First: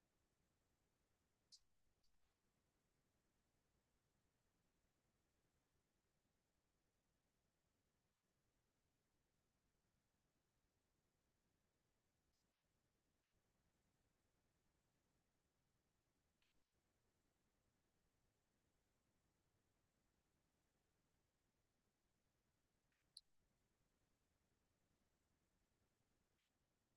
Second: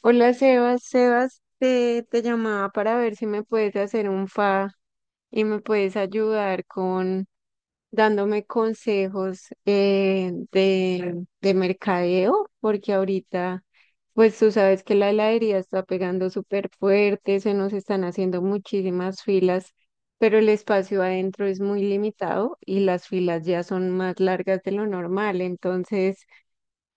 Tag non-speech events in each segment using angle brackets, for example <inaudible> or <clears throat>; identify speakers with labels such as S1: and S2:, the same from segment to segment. S1: Hola Sebas, Sebas, te llamaba para ver si me puedes hacer un fa y me puedes ayudar con dándome consejos de mercadeo, porque ahorita, pues tú sabes que la heladería está pegando súper fuerte, se nos están haciendo muchísimas filas, pero el espacio adentro es muy limitado y las filas ya son más largas de lo normal, entonces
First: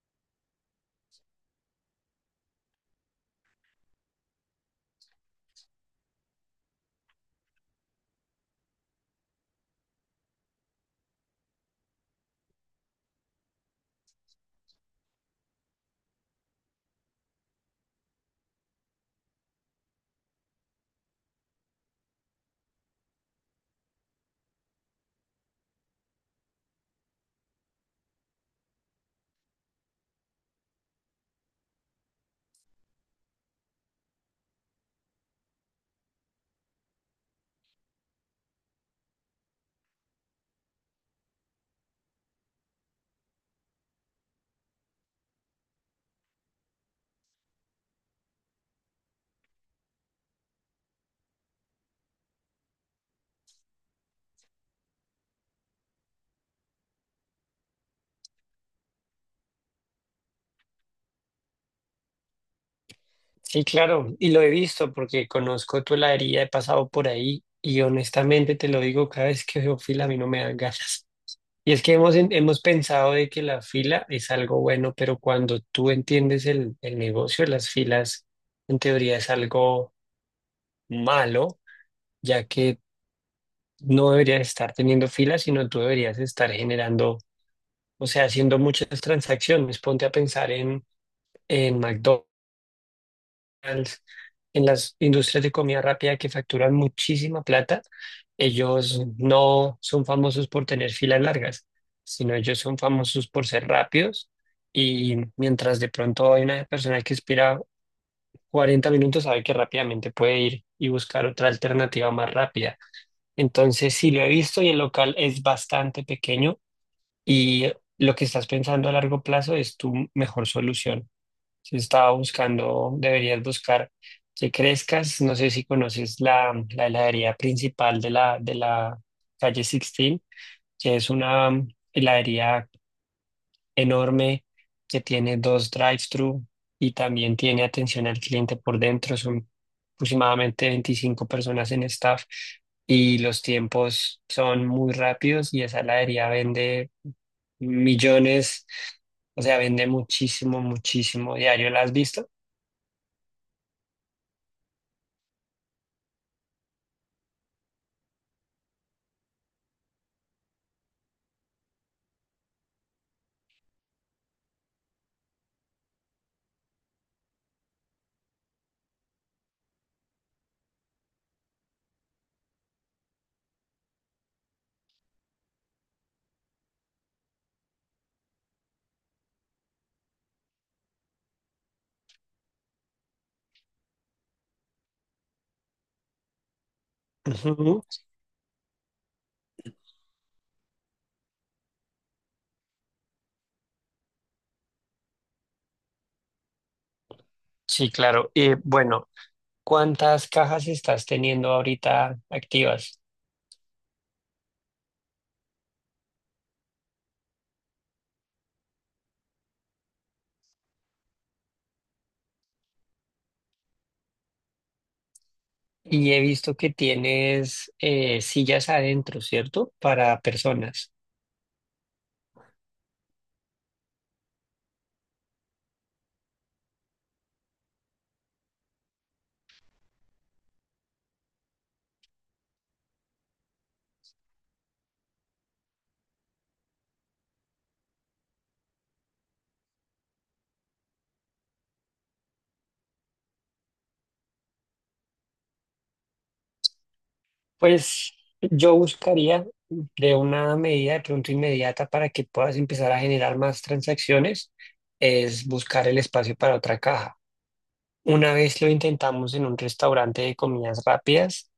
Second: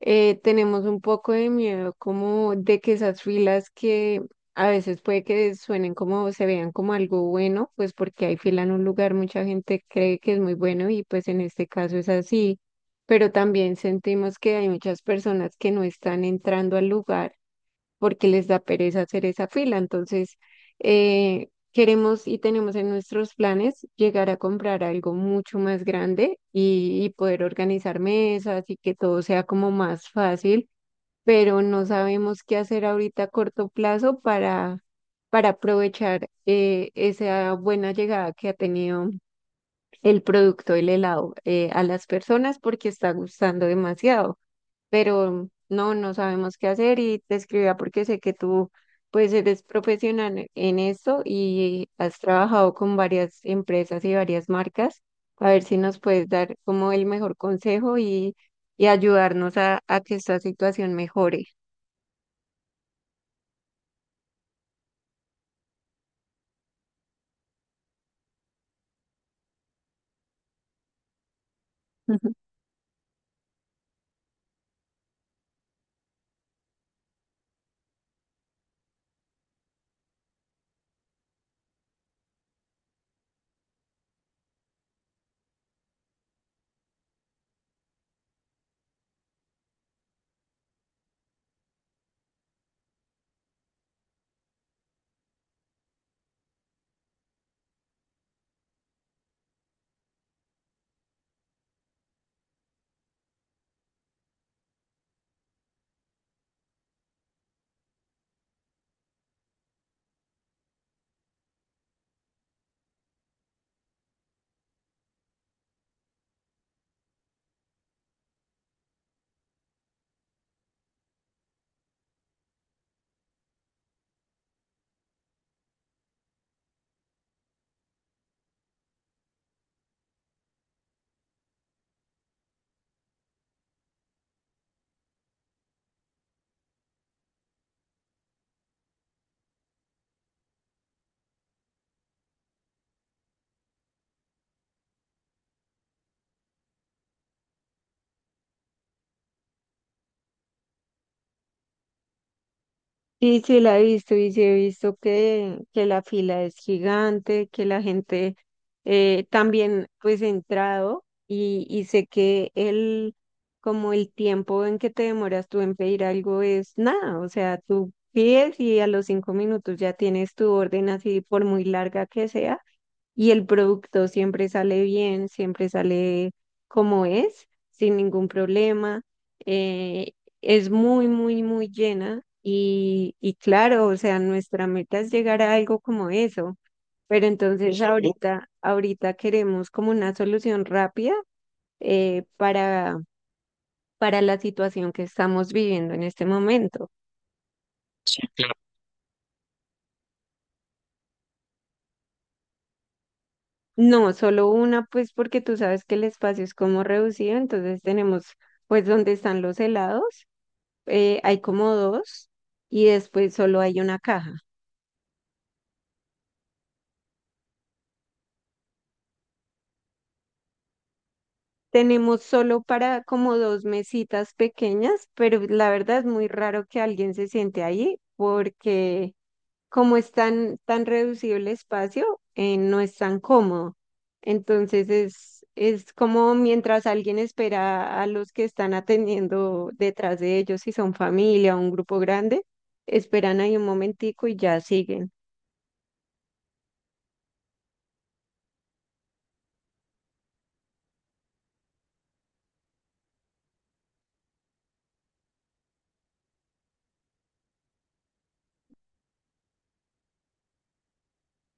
S1: tenemos un poco de miedo como de que esas filas que a veces puede que suenen como, se vean como algo bueno, pues porque hay fila en un lugar, mucha gente cree que es muy bueno y pues en este caso es así, pero también sentimos que hay muchas personas que no están entrando al lugar porque les da pereza hacer esa fila. Entonces, queremos y tenemos en nuestros planes llegar a comprar algo mucho más grande y poder organizar mesas y que todo sea como más fácil, pero no sabemos qué hacer ahorita a corto plazo para aprovechar esa buena llegada que ha tenido el producto, el helado, a las personas porque está gustando demasiado pero no sabemos qué hacer y te escribía porque sé que tú pues eres profesional en esto y has trabajado con varias empresas y varias marcas, a ver si nos puedes dar como el mejor consejo y ayudarnos a que esta situación mejore.
S2: Sí, claro, y lo he visto porque conozco tu heladería, he pasado por ahí y honestamente te lo digo, cada vez que veo fila a mí no me dan ganas. Y es que hemos, en-
S1: <laughs>
S2: hemos pensado de que la fila es algo bueno, pero cuando tú entiendes el negocio de las filas, en teoría es algo malo, ya que no deberías estar teniendo filas, sino tú deberías estar generando, o sea, haciendo muchas transacciones. Ponte a pensar en McDonald's en las industrias de comida rápida que facturan muchísima plata, ellos no son famosos por tener filas largas, sino ellos son famosos por ser rápidos y mientras de pronto hay una persona que espera 40 minutos, sabe que rápidamente puede ir y buscar otra alternativa más rápida. Entonces, sí lo he visto y el local es bastante pequeño y lo que estás pensando a largo plazo es tu mejor solución. Si estaba buscando, deberías buscar que crezcas. No sé si conoces la heladería principal de la calle 16, que es una heladería enorme que tiene dos drive-thru y también tiene atención al cliente por dentro. Son aproximadamente 25 personas en staff y los tiempos son muy rápidos y esa heladería vende millones, o sea, vende muchísimo, muchísimo diario. ¿La has visto?
S1: Sí, sí, la he visto y sí he visto que la fila es gigante, que la gente también pues he entrado y sé que como el tiempo en que te demoras tú en pedir algo es nada, o sea, tú pides y a los cinco minutos ya tienes tu orden así por muy larga que sea y el producto siempre sale bien, siempre sale como es, sin ningún problema. eh, es muy llena y claro, o sea, nuestra meta es llegar a algo como eso, pero entonces Ujú.
S2: <laughs>
S1: Ahorita queremos como una solución rápida eh, para, para la situación que estamos viviendo en este momento.
S2: Sí, claro.
S1: Claro.
S2: Bueno, ¿cuántas cajas estás teniendo ahorita activas?
S1: No, solo una, pues porque tú sabes que el espacio es como reducido, entonces tenemos pues donde están los helados, hay como dos y después solo hay una caja.
S2: Y he visto que tienes sillas adentro, ¿cierto? Para personas.
S1: Tenemos solo para como dos mesitas pequeñas, pero la verdad es muy raro que alguien se siente ahí porque como es tan reducido el espacio, no es tan cómodo. Entonces es como mientras alguien espera a los que están atendiendo detrás de ellos, si son familia o un grupo grande, esperan ahí un momentico y ya siguen.
S2: Pues yo buscaría de una medida de pronto inmediata para que puedas empezar a generar más transacciones, es buscar el espacio para otra caja. Una vez lo intentamos en un restaurante de comidas rápidas.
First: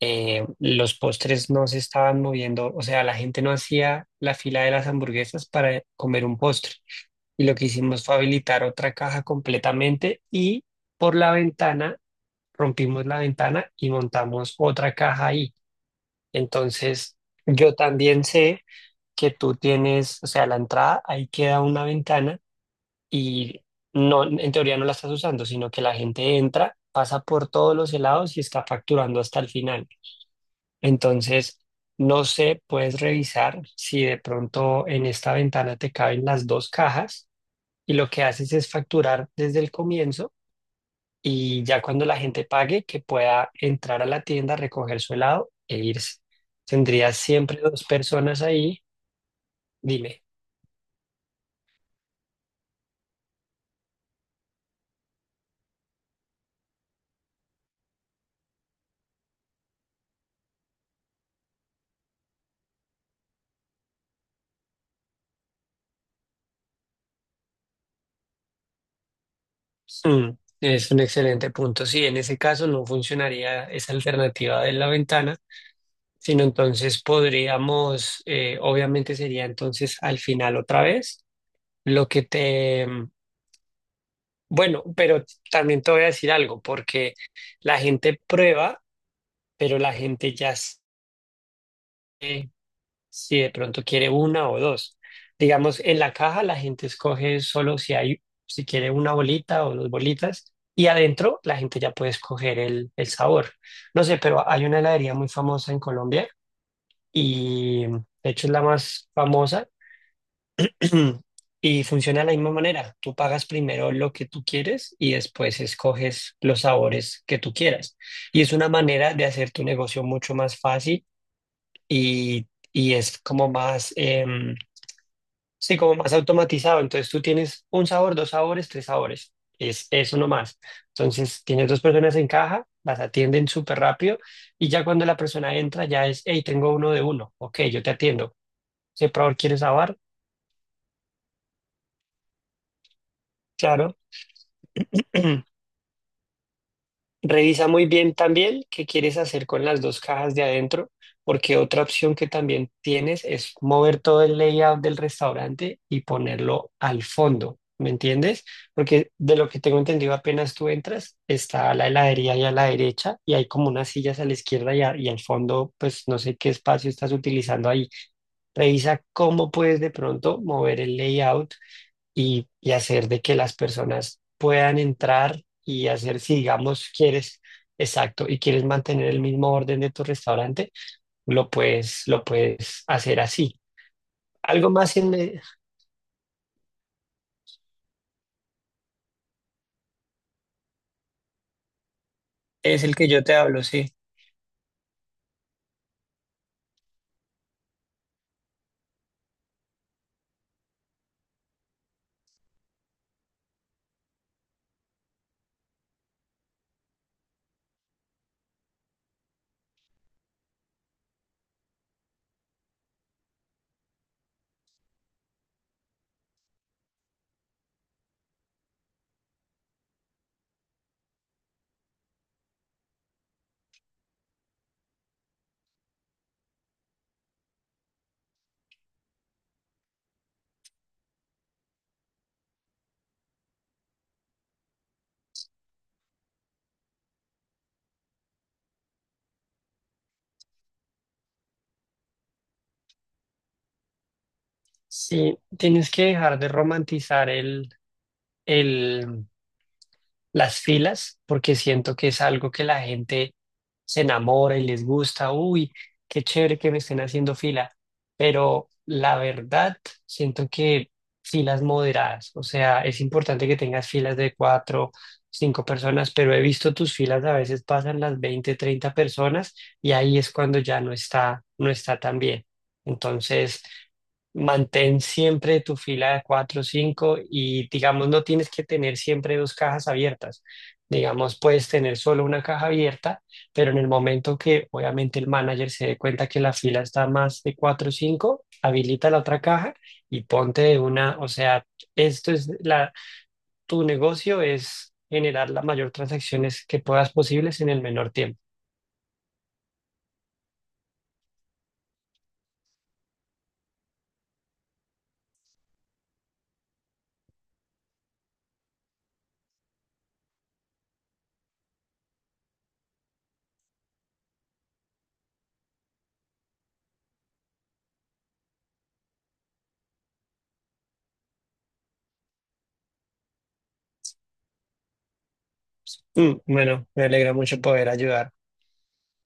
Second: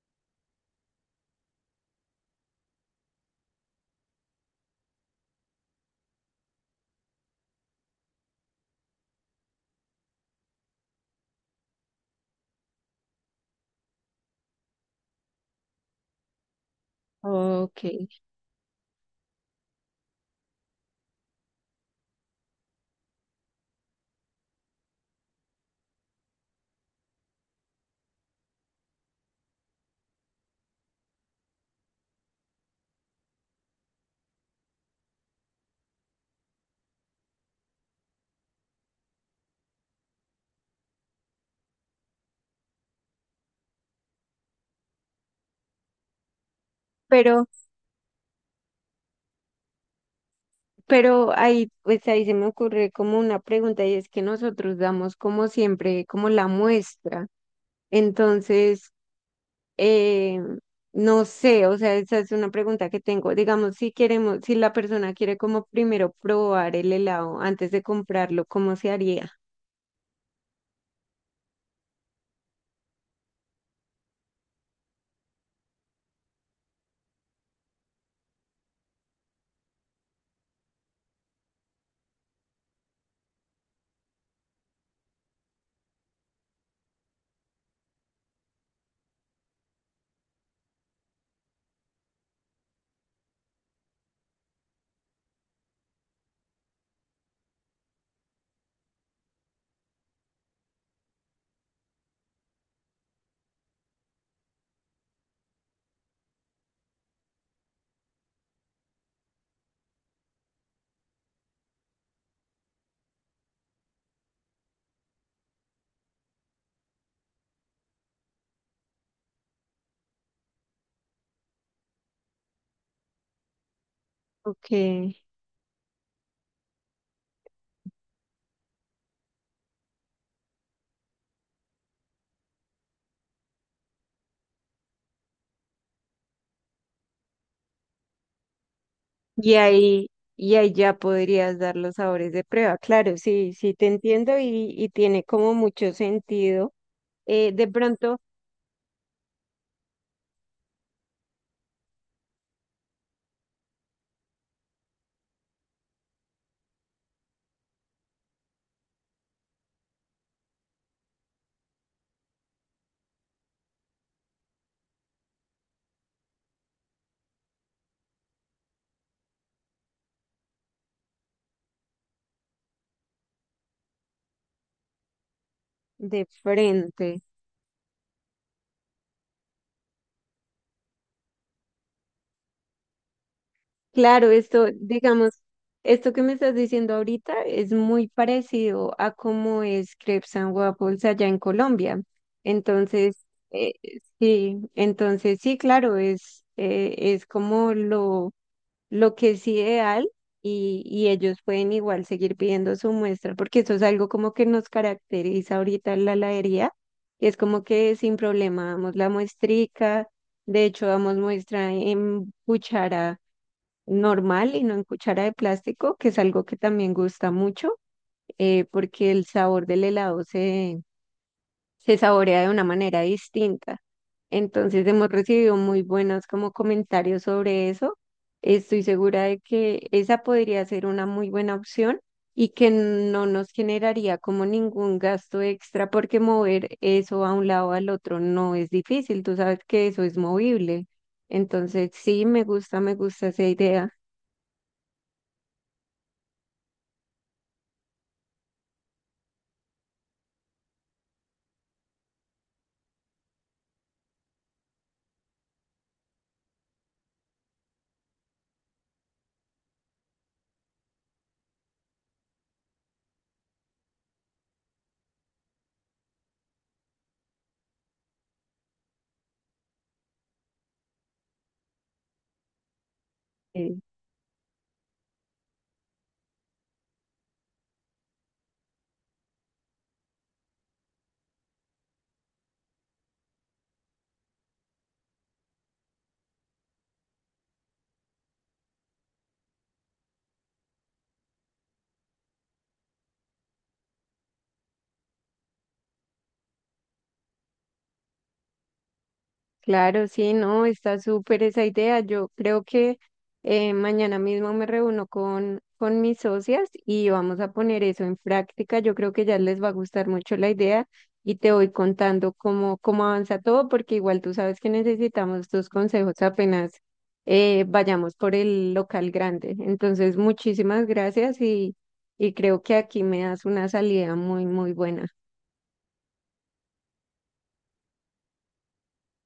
S2: Los postres no se estaban moviendo, o sea, la gente no hacía la fila de las hamburguesas para comer un postre. Y lo que hicimos fue habilitar otra caja completamente y por la ventana, rompimos la ventana y montamos otra caja ahí. Entonces, yo
S1: Ok.
S2: también sé que tú tienes, o sea, la entrada, ahí queda una ventana y no, en teoría no la estás usando, sino que la gente entra, pasa por todos los helados y está facturando hasta el final. Entonces, no sé, puedes revisar si de pronto en esta ventana te caben las dos cajas y lo que haces es facturar desde el comienzo y ya cuando la gente pague, que pueda entrar a la tienda, recoger su helado e irse. Tendrías
S1: Pero
S2: siempre dos personas ahí. Dime.
S1: Pero ahí, pues ahí se me ocurre como una pregunta y es que nosotros damos como siempre, como la muestra. Entonces, eh, no sé, o sea, esa es una pregunta que tengo. Digamos, si la persona quiere como primero probar el helado antes de comprarlo, ¿cómo se haría?
S2: Mm, es un excelente punto. Sí, en ese caso no funcionaría esa alternativa de la ventana, sino entonces podríamos, obviamente sería entonces al final otra vez. Lo que te... bueno, pero también te voy a decir algo, porque la gente prueba, pero la gente ya sabe si de pronto quiere una o dos. Digamos, en la caja la gente escoge solo si hay, si quiere una bolita o dos bolitas, y adentro la gente ya puede escoger el sabor. No sé, pero hay una heladería muy famosa en Colombia y de hecho es la más famosa. <clears throat> Y funciona de la misma manera. Tú pagas primero lo que tú quieres y después escoges los sabores que tú quieras. Y es una manera de hacer tu negocio mucho más fácil y es como más,
S1: Ok.
S2: sí, como más automatizado. Entonces tú tienes un sabor, dos sabores, tres sabores. Es uno más. Entonces tienes dos personas en caja, las atienden súper rápido y ya cuando la persona entra ya es, hey, tengo uno de uno. Ok, yo te atiendo. ¿Qué sabor
S1: Y
S2: quieres sabor?
S1: ahí, y ahí ya podrías dar los sabores de prueba. Claro, sí, sí te
S2: Claro.
S1: entiendo y tiene como
S2: <clears throat>
S1: mucho sentido.
S2: Revisa
S1: De
S2: muy bien
S1: pronto,
S2: también qué quieres hacer con las dos cajas de adentro, porque otra opción que también tienes es mover todo el layout del restaurante y ponerlo al fondo, ¿me entiendes? Porque de lo que tengo entendido, apenas tú entras, está la heladería ahí a la derecha y hay como unas sillas a la izquierda y, y al fondo, pues no sé qué espacio estás utilizando ahí. Revisa cómo puedes de pronto mover el layout y hacer de que las personas puedan entrar y hacer,
S1: de
S2: si digamos
S1: frente.
S2: quieres, exacto, y quieres mantener el mismo orden de tu restaurante, lo puedes hacer así.
S1: Claro, esto,
S2: Algo más en
S1: digamos,
S2: me-
S1: esto que me estás diciendo ahorita es muy parecido a cómo es Crepes and Waffles allá en Colombia.
S2: Es el que yo
S1: Entonces,
S2: te hablo,
S1: eh,
S2: sí.
S1: sí, claro, es como lo que es ideal y ellos pueden igual seguir pidiendo su muestra, porque eso es algo como que nos caracteriza ahorita en la heladería, y es como que sin problema damos la muestrica, de hecho damos muestra en cuchara normal y no en cuchara de plástico, que es algo que también gusta mucho, porque el sabor del helado se saborea de una manera distinta. Entonces hemos recibido muy buenos como comentarios sobre eso. Estoy segura de que esa podría ser una muy buena opción y que no nos generaría como ningún gasto extra porque mover eso a un lado al otro no es difícil. Tú sabes que eso es movible. Entonces sí, me gusta esa idea.
S2: Sí, tienes que dejar de romantizar el, las filas, porque siento que es algo que la gente se enamora y les gusta. Uy, qué chévere que me estén haciendo fila. Pero la verdad, siento que filas moderadas, o sea, es importante que tengas filas de cuatro, cinco personas, pero he visto tus filas a veces pasan las 20-30 personas y ahí es cuando ya no está tan bien. Entonces,
S1: Eh,
S2: mantén siempre tu fila de 4 o 5 y digamos no tienes que tener siempre dos cajas abiertas. Digamos, puedes tener solo una caja abierta, pero en el momento que obviamente el manager se dé cuenta que la fila está más de 4 o 5, habilita la otra caja y ponte de una, o sea, esto es tu negocio es generar las mayor transacciones que puedas posibles en el menor tiempo.
S1: Claro, sí, no, está súper esa idea. Yo creo que mañana mismo me reúno con mis socias y vamos a poner eso en práctica. Yo creo que ya les va a gustar mucho la idea y te voy contando cómo avanza todo, porque igual tú sabes que necesitamos tus consejos apenas vayamos por el local grande. Entonces, muchísimas gracias y creo que aquí me das una salida muy buena.
S2: Mm, bueno, me alegra mucho poder ayudar.